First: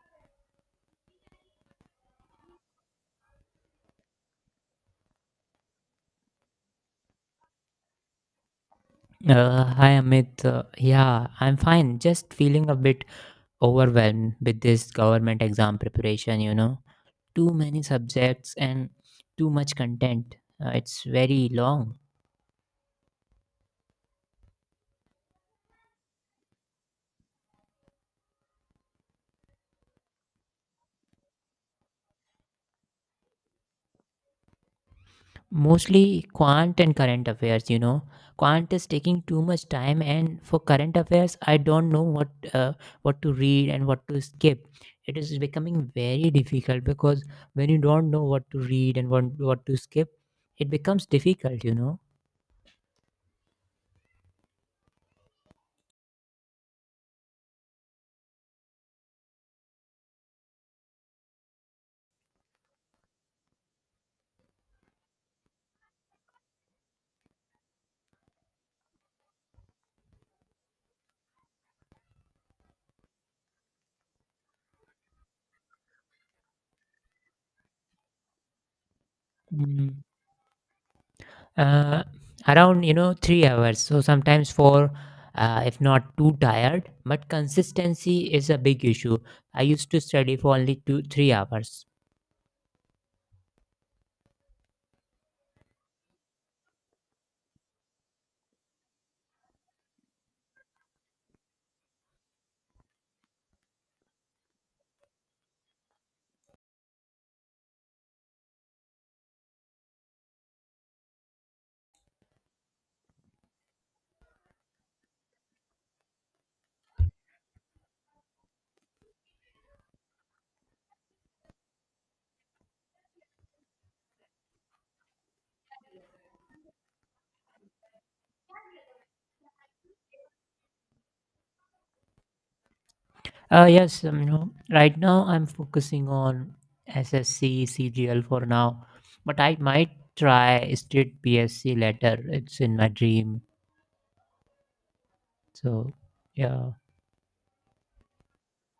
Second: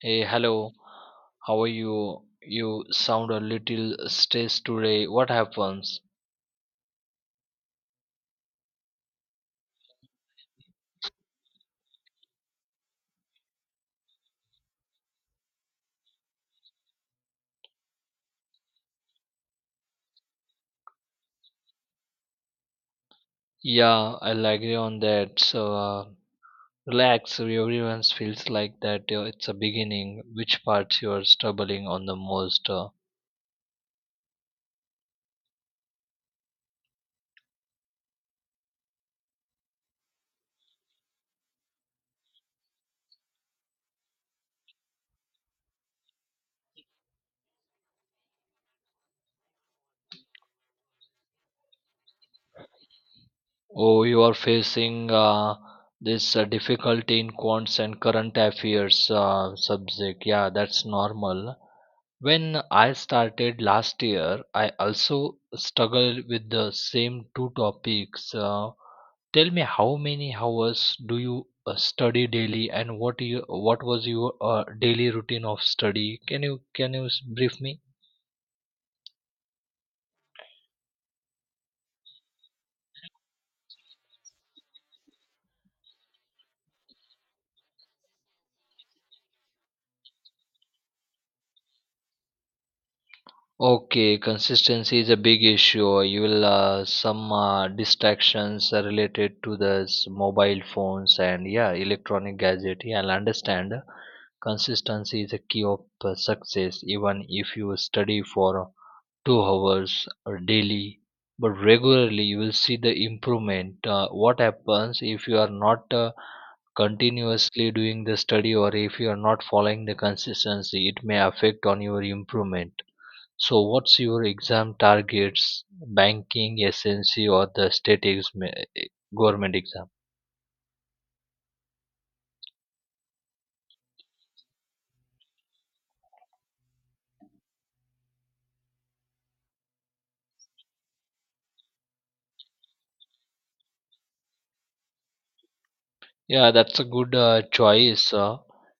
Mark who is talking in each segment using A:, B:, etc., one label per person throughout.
A: Hey, hello. How are you? You sound a little stressed today. What happens?
B: Hi Amit. Yeah, I'm fine. Just feeling a bit overwhelmed with this government exam preparation, you know. Too many subjects and too much content. It's very long.
A: Yeah, I'll agree on that. So relax. Everyone feels like that. It's a beginning. Which parts you're struggling on the most?
B: Mostly quant and current affairs, you know. Quant is taking too much time, and for current affairs, I don't know uh, what to read and what to skip. It is becoming very difficult because when you don't know what to read and what to skip, it becomes difficult.
A: Oh, you are facing this difficulty in quants and current affairs subject. Yeah, that's normal. When I started last year, I also struggled with the same two topics. Tell me, how many hours do you study daily, and what was your daily routine of study? Can you can you brief me?
B: Mm. uh, Around, you know, 3 hours, so sometimes four, if not too tired, but consistency is a big issue. I used to study for only 2, 3 hours
A: Okay, consistency is a big issue. You will some distractions are related to the mobile phones and yeah, electronic gadget. Yeah, I'll understand. Consistency is a key of success. Even if you study for 2 hours or daily, but regularly you will see the improvement. What happens if you are not continuously doing the study or if you are not following the consistency? It may affect on your improvement, so what's your exam targets? Banking, SNC, or the state exam, government exam?
B: Yes. You know, right now I'm focusing on SSC CGL for now, but I might try state PSC later. It's in my dream, so
A: Yeah,
B: yeah.
A: that's a good choice.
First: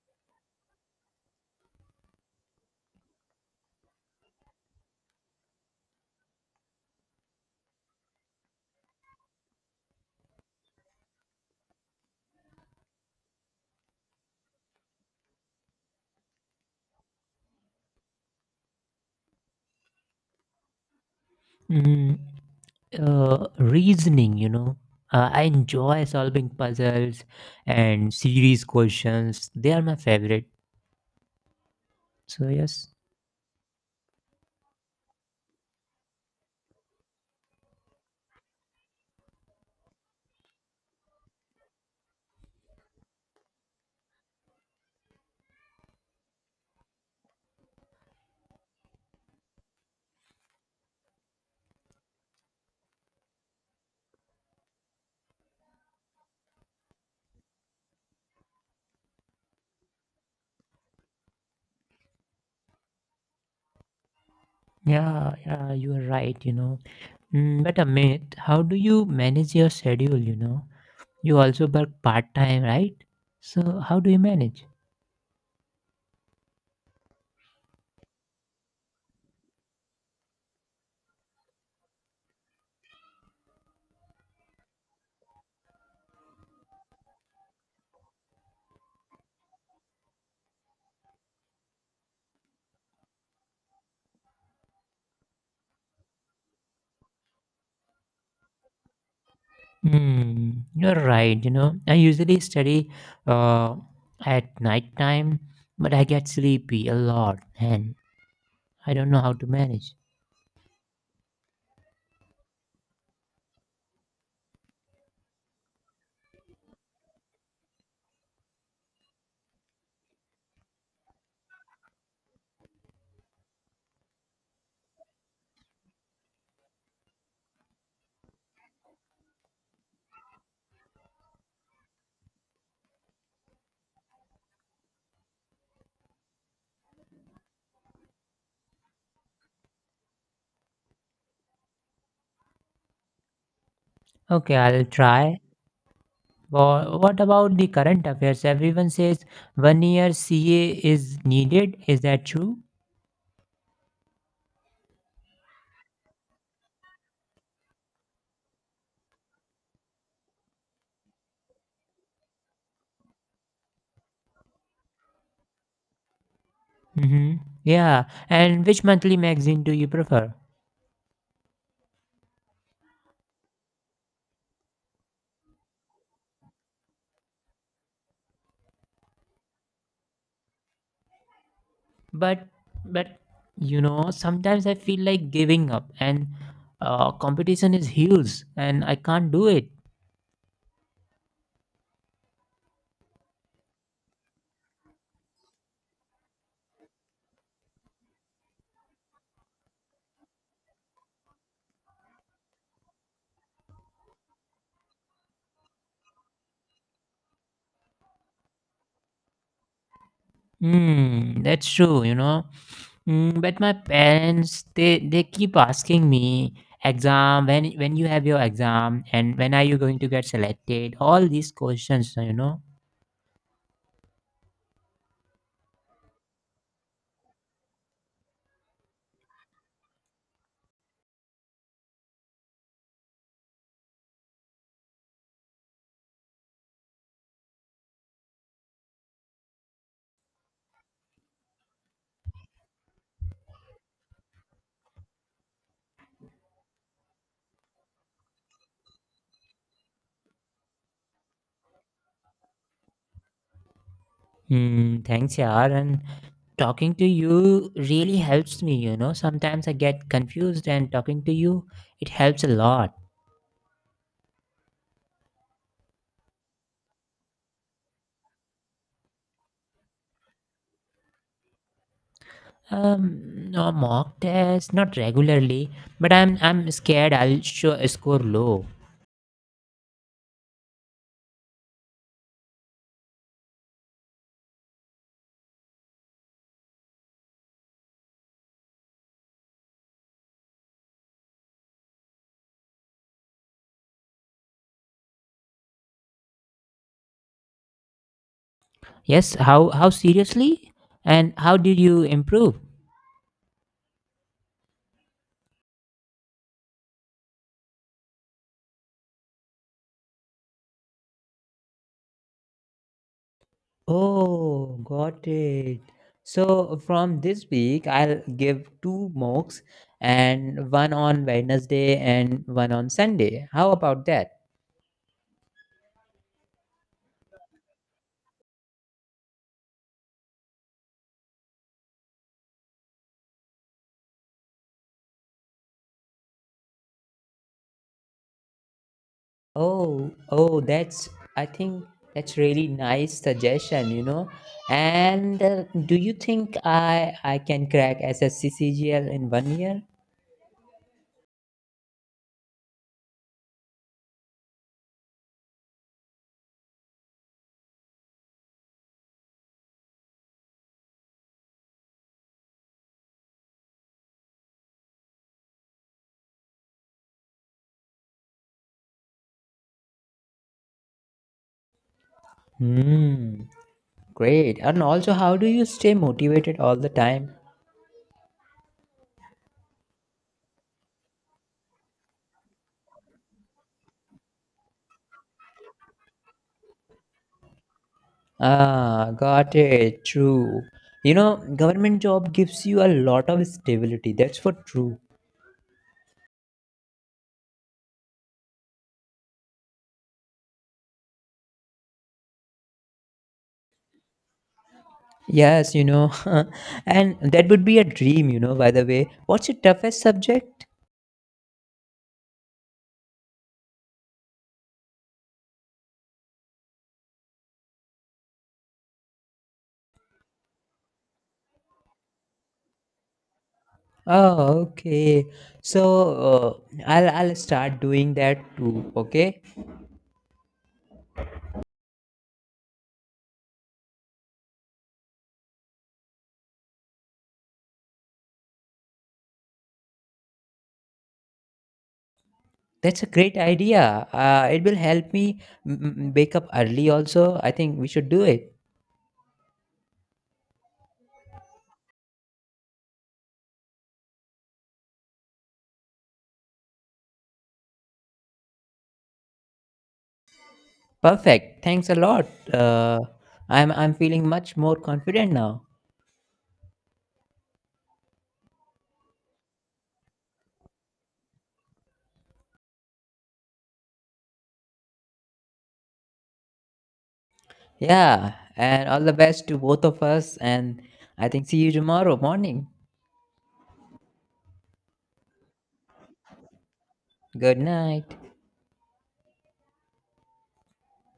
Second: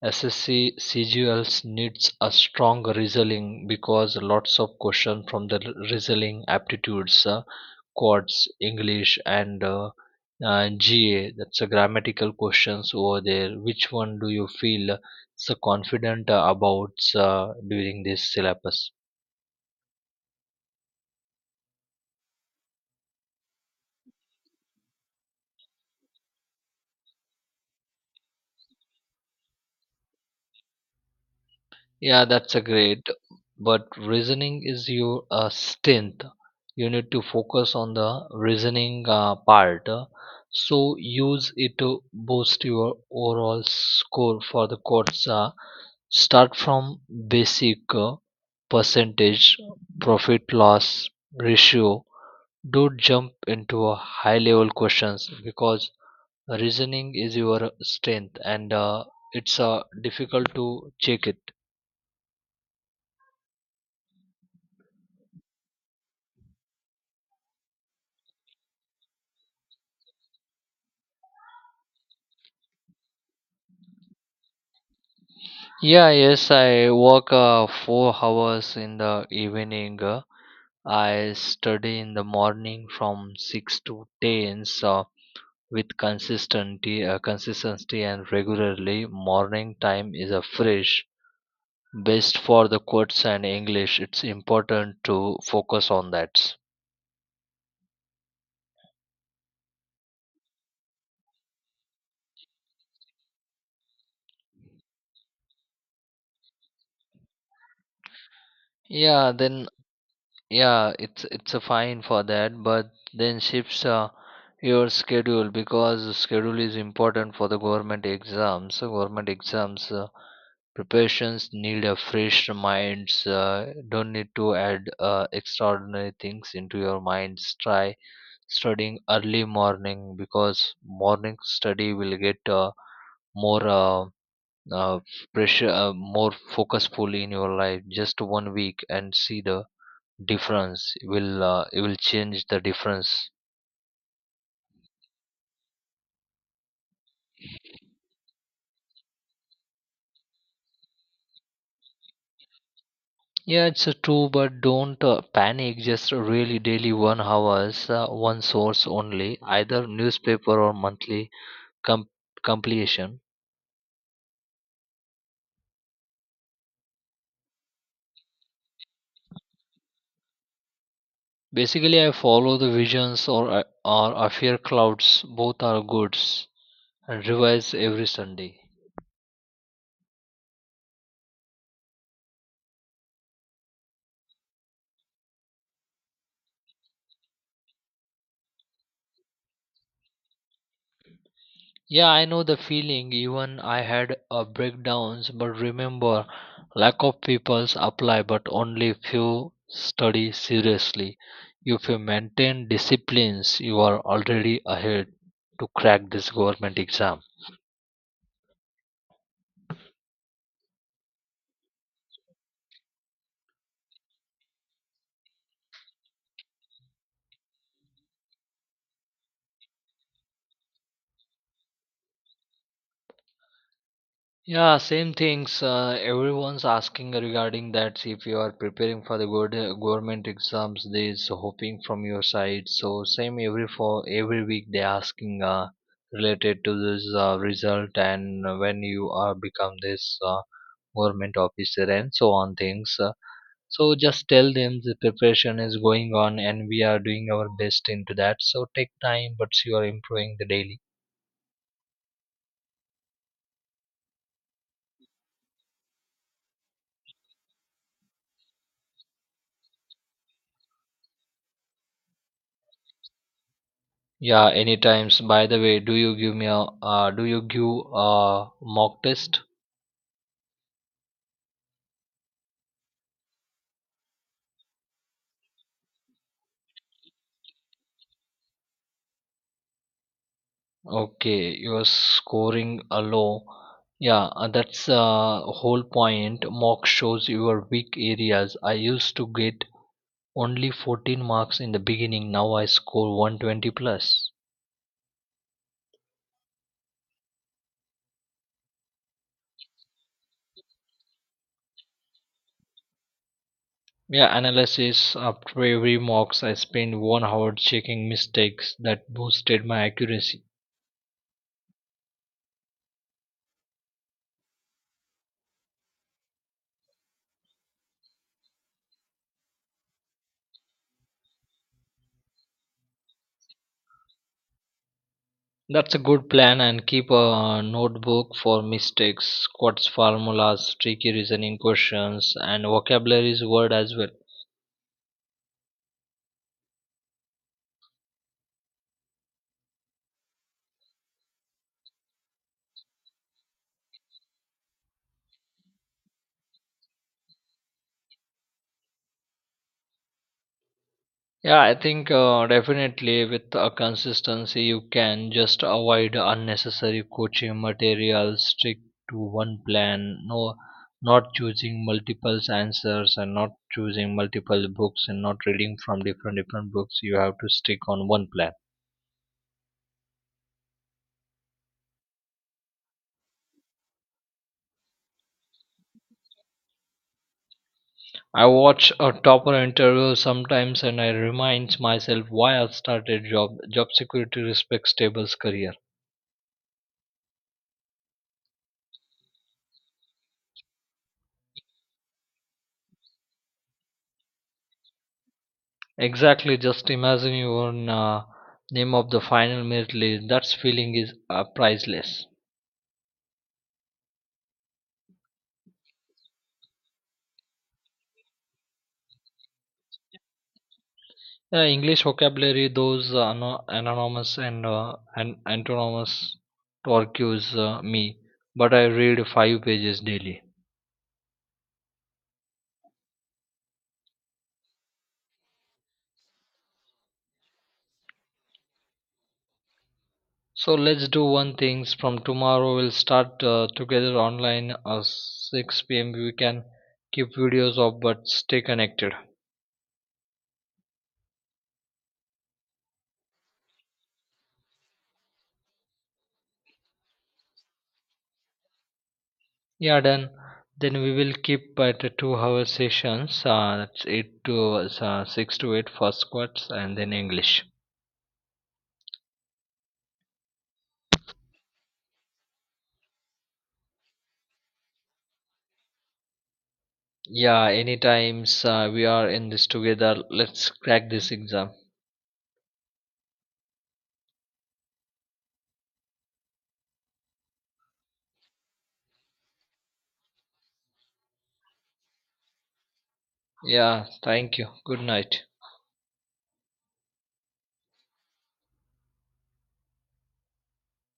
A: SSC CGLs needs a strong reasoning because lots of questions from the reasoning aptitudes, quads, English, and GA. That's a grammatical questions over there. Which one do you feel so confident about during this syllabus?
B: Mhm. Reasoning, you know. I enjoy solving puzzles, and series questions, they are my favorite.
A: Yeah,
B: So
A: that's a
B: yes.
A: great. But reasoning is your strength. You need to focus on the reasoning part. So use it to boost your overall score for the course. Start from basic percentage, profit loss ratio. Don't jump into a high level questions because reasoning is your strength and it's difficult to check it.
B: Yeah, you are right, you know. Mm, but Amit, how do you manage your schedule, you know? You also work part-time, right? So how do you manage?
A: Yeah, yes, I work 4 hours in the evening. I study in the morning from 6 to 10. So with consistency, consistency and regularly, morning time is a fresh, best for the quotes and English. It's important to focus on that.
B: Hmm, you're right. You know, I usually study uh, at night time, but I get sleepy a lot and I don't know
A: Yeah,
B: how to
A: then
B: manage.
A: yeah it's a fine for that, but then shifts your schedule because the schedule is important for the government exams, so government exams preparations need a fresh minds, don't need to add extraordinary things into your minds. Try studying early morning because morning study will get more uh, pressure, more focusful in your life. Just one week and see the difference. It will it will change the difference.
B: Okay, I'll try. What about the current affairs? Everyone says 1 year CA is needed. Is that true?
A: Yeah, it's true, but don't panic. Just really daily 1 hours, one source only, either newspaper or monthly com- compilation.
B: Mm-hmm. Yeah. And which monthly magazine do you prefer?
A: Basically I follow the visions or or affair clouds. Both are goods and revise every Sunday.
B: But, but you know, sometimes I feel like giving up, and competition is huge, and I can't do it.
A: Yeah, I know the feeling. Even I had a breakdowns, but remember, lack of peoples apply, but only few study seriously. If you maintain disciplines, you are already ahead to crack this government exam.
B: Hmm, that's true, you know. Mm, but my parents, they keep asking me, exam, when you have your exam, and when are you going to get selected, all these questions, you know.
A: Yeah, same things. Everyone's asking regarding that. If you are preparing for the good government exams, there's hoping from your side. So same every for every week they asking related to this result and when you are become this government officer and so on things. So just tell them the preparation is going on and we are doing our best into that. So take time, but you are improving the daily.
B: Hmm. Thanks, yaar. And talking to you really helps me, you know. Sometimes I get confused, and talking to you, it helps a lot.
A: Yeah, any times. By the way, do you give a mock test?
B: um no mock test, not regularly, but I'm scared I'll show score low.
A: Okay, you're scoring a low. Yeah, that's whole point. Mock shows your weak areas. I used to get only 14 marks in the beginning. Now I score 120 plus.
B: Yes, how seriously? And how did you improve?
A: Yeah, analysis after every mocks, I spend one hour checking mistakes. That boosted my accuracy.
B: Oh, got it. So from this week, I'll give two mocks, and one on Wednesday and one on Sunday. How about that?
A: That's a good plan, and keep a notebook for mistakes, quotes, formulas, tricky reasoning questions, and vocabularies word as well.
B: Oh, oh, that's, I think that's really nice suggestion, you know. And do you think I can crack SSC CGL in 1 year?
A: Yeah, I think definitely with a consistency you can. Just avoid unnecessary coaching materials, stick to one plan, no, not choosing multiple answers and not choosing multiple books and not reading from different different books. You have to stick on one plan.
B: Hmm. Great. And also, how do you stay motivated all the time?
A: I watch a topper interview sometimes and I remind myself why I started, job security, respects, table's career.
B: Ah, got it. True. You know, government job gives you a lot of stability. That's for true.
A: Exactly, just imagine your own name of the final merit list. That feeling is priceless.
B: Yes, you know, and that would be a dream, you know, by the way. What's your toughest subject?
A: English vocabulary, those anonymous and antonymous torques me, but I read 5 pages daily.
B: Oh, okay. So, I'll start doing that too, okay?
A: So let's do one things from tomorrow. We'll start together online at 6 p.m. We can keep videos off but stay connected.
B: That's a great idea. It will help me wake up early also. I think we should do it.
A: Yeah, done. Then we will keep at a 2-hour sessions. That's eight to six to eight, first squats and then English.
B: Perfect. Thanks a lot. Uh, I'm feeling much more confident now.
A: Yeah, anytimes, we are in this together. Let's crack this exam.
B: Yeah, and all the best to both of us. And I think see you tomorrow morning.
A: Yeah, thank you. Good night.
B: Good night.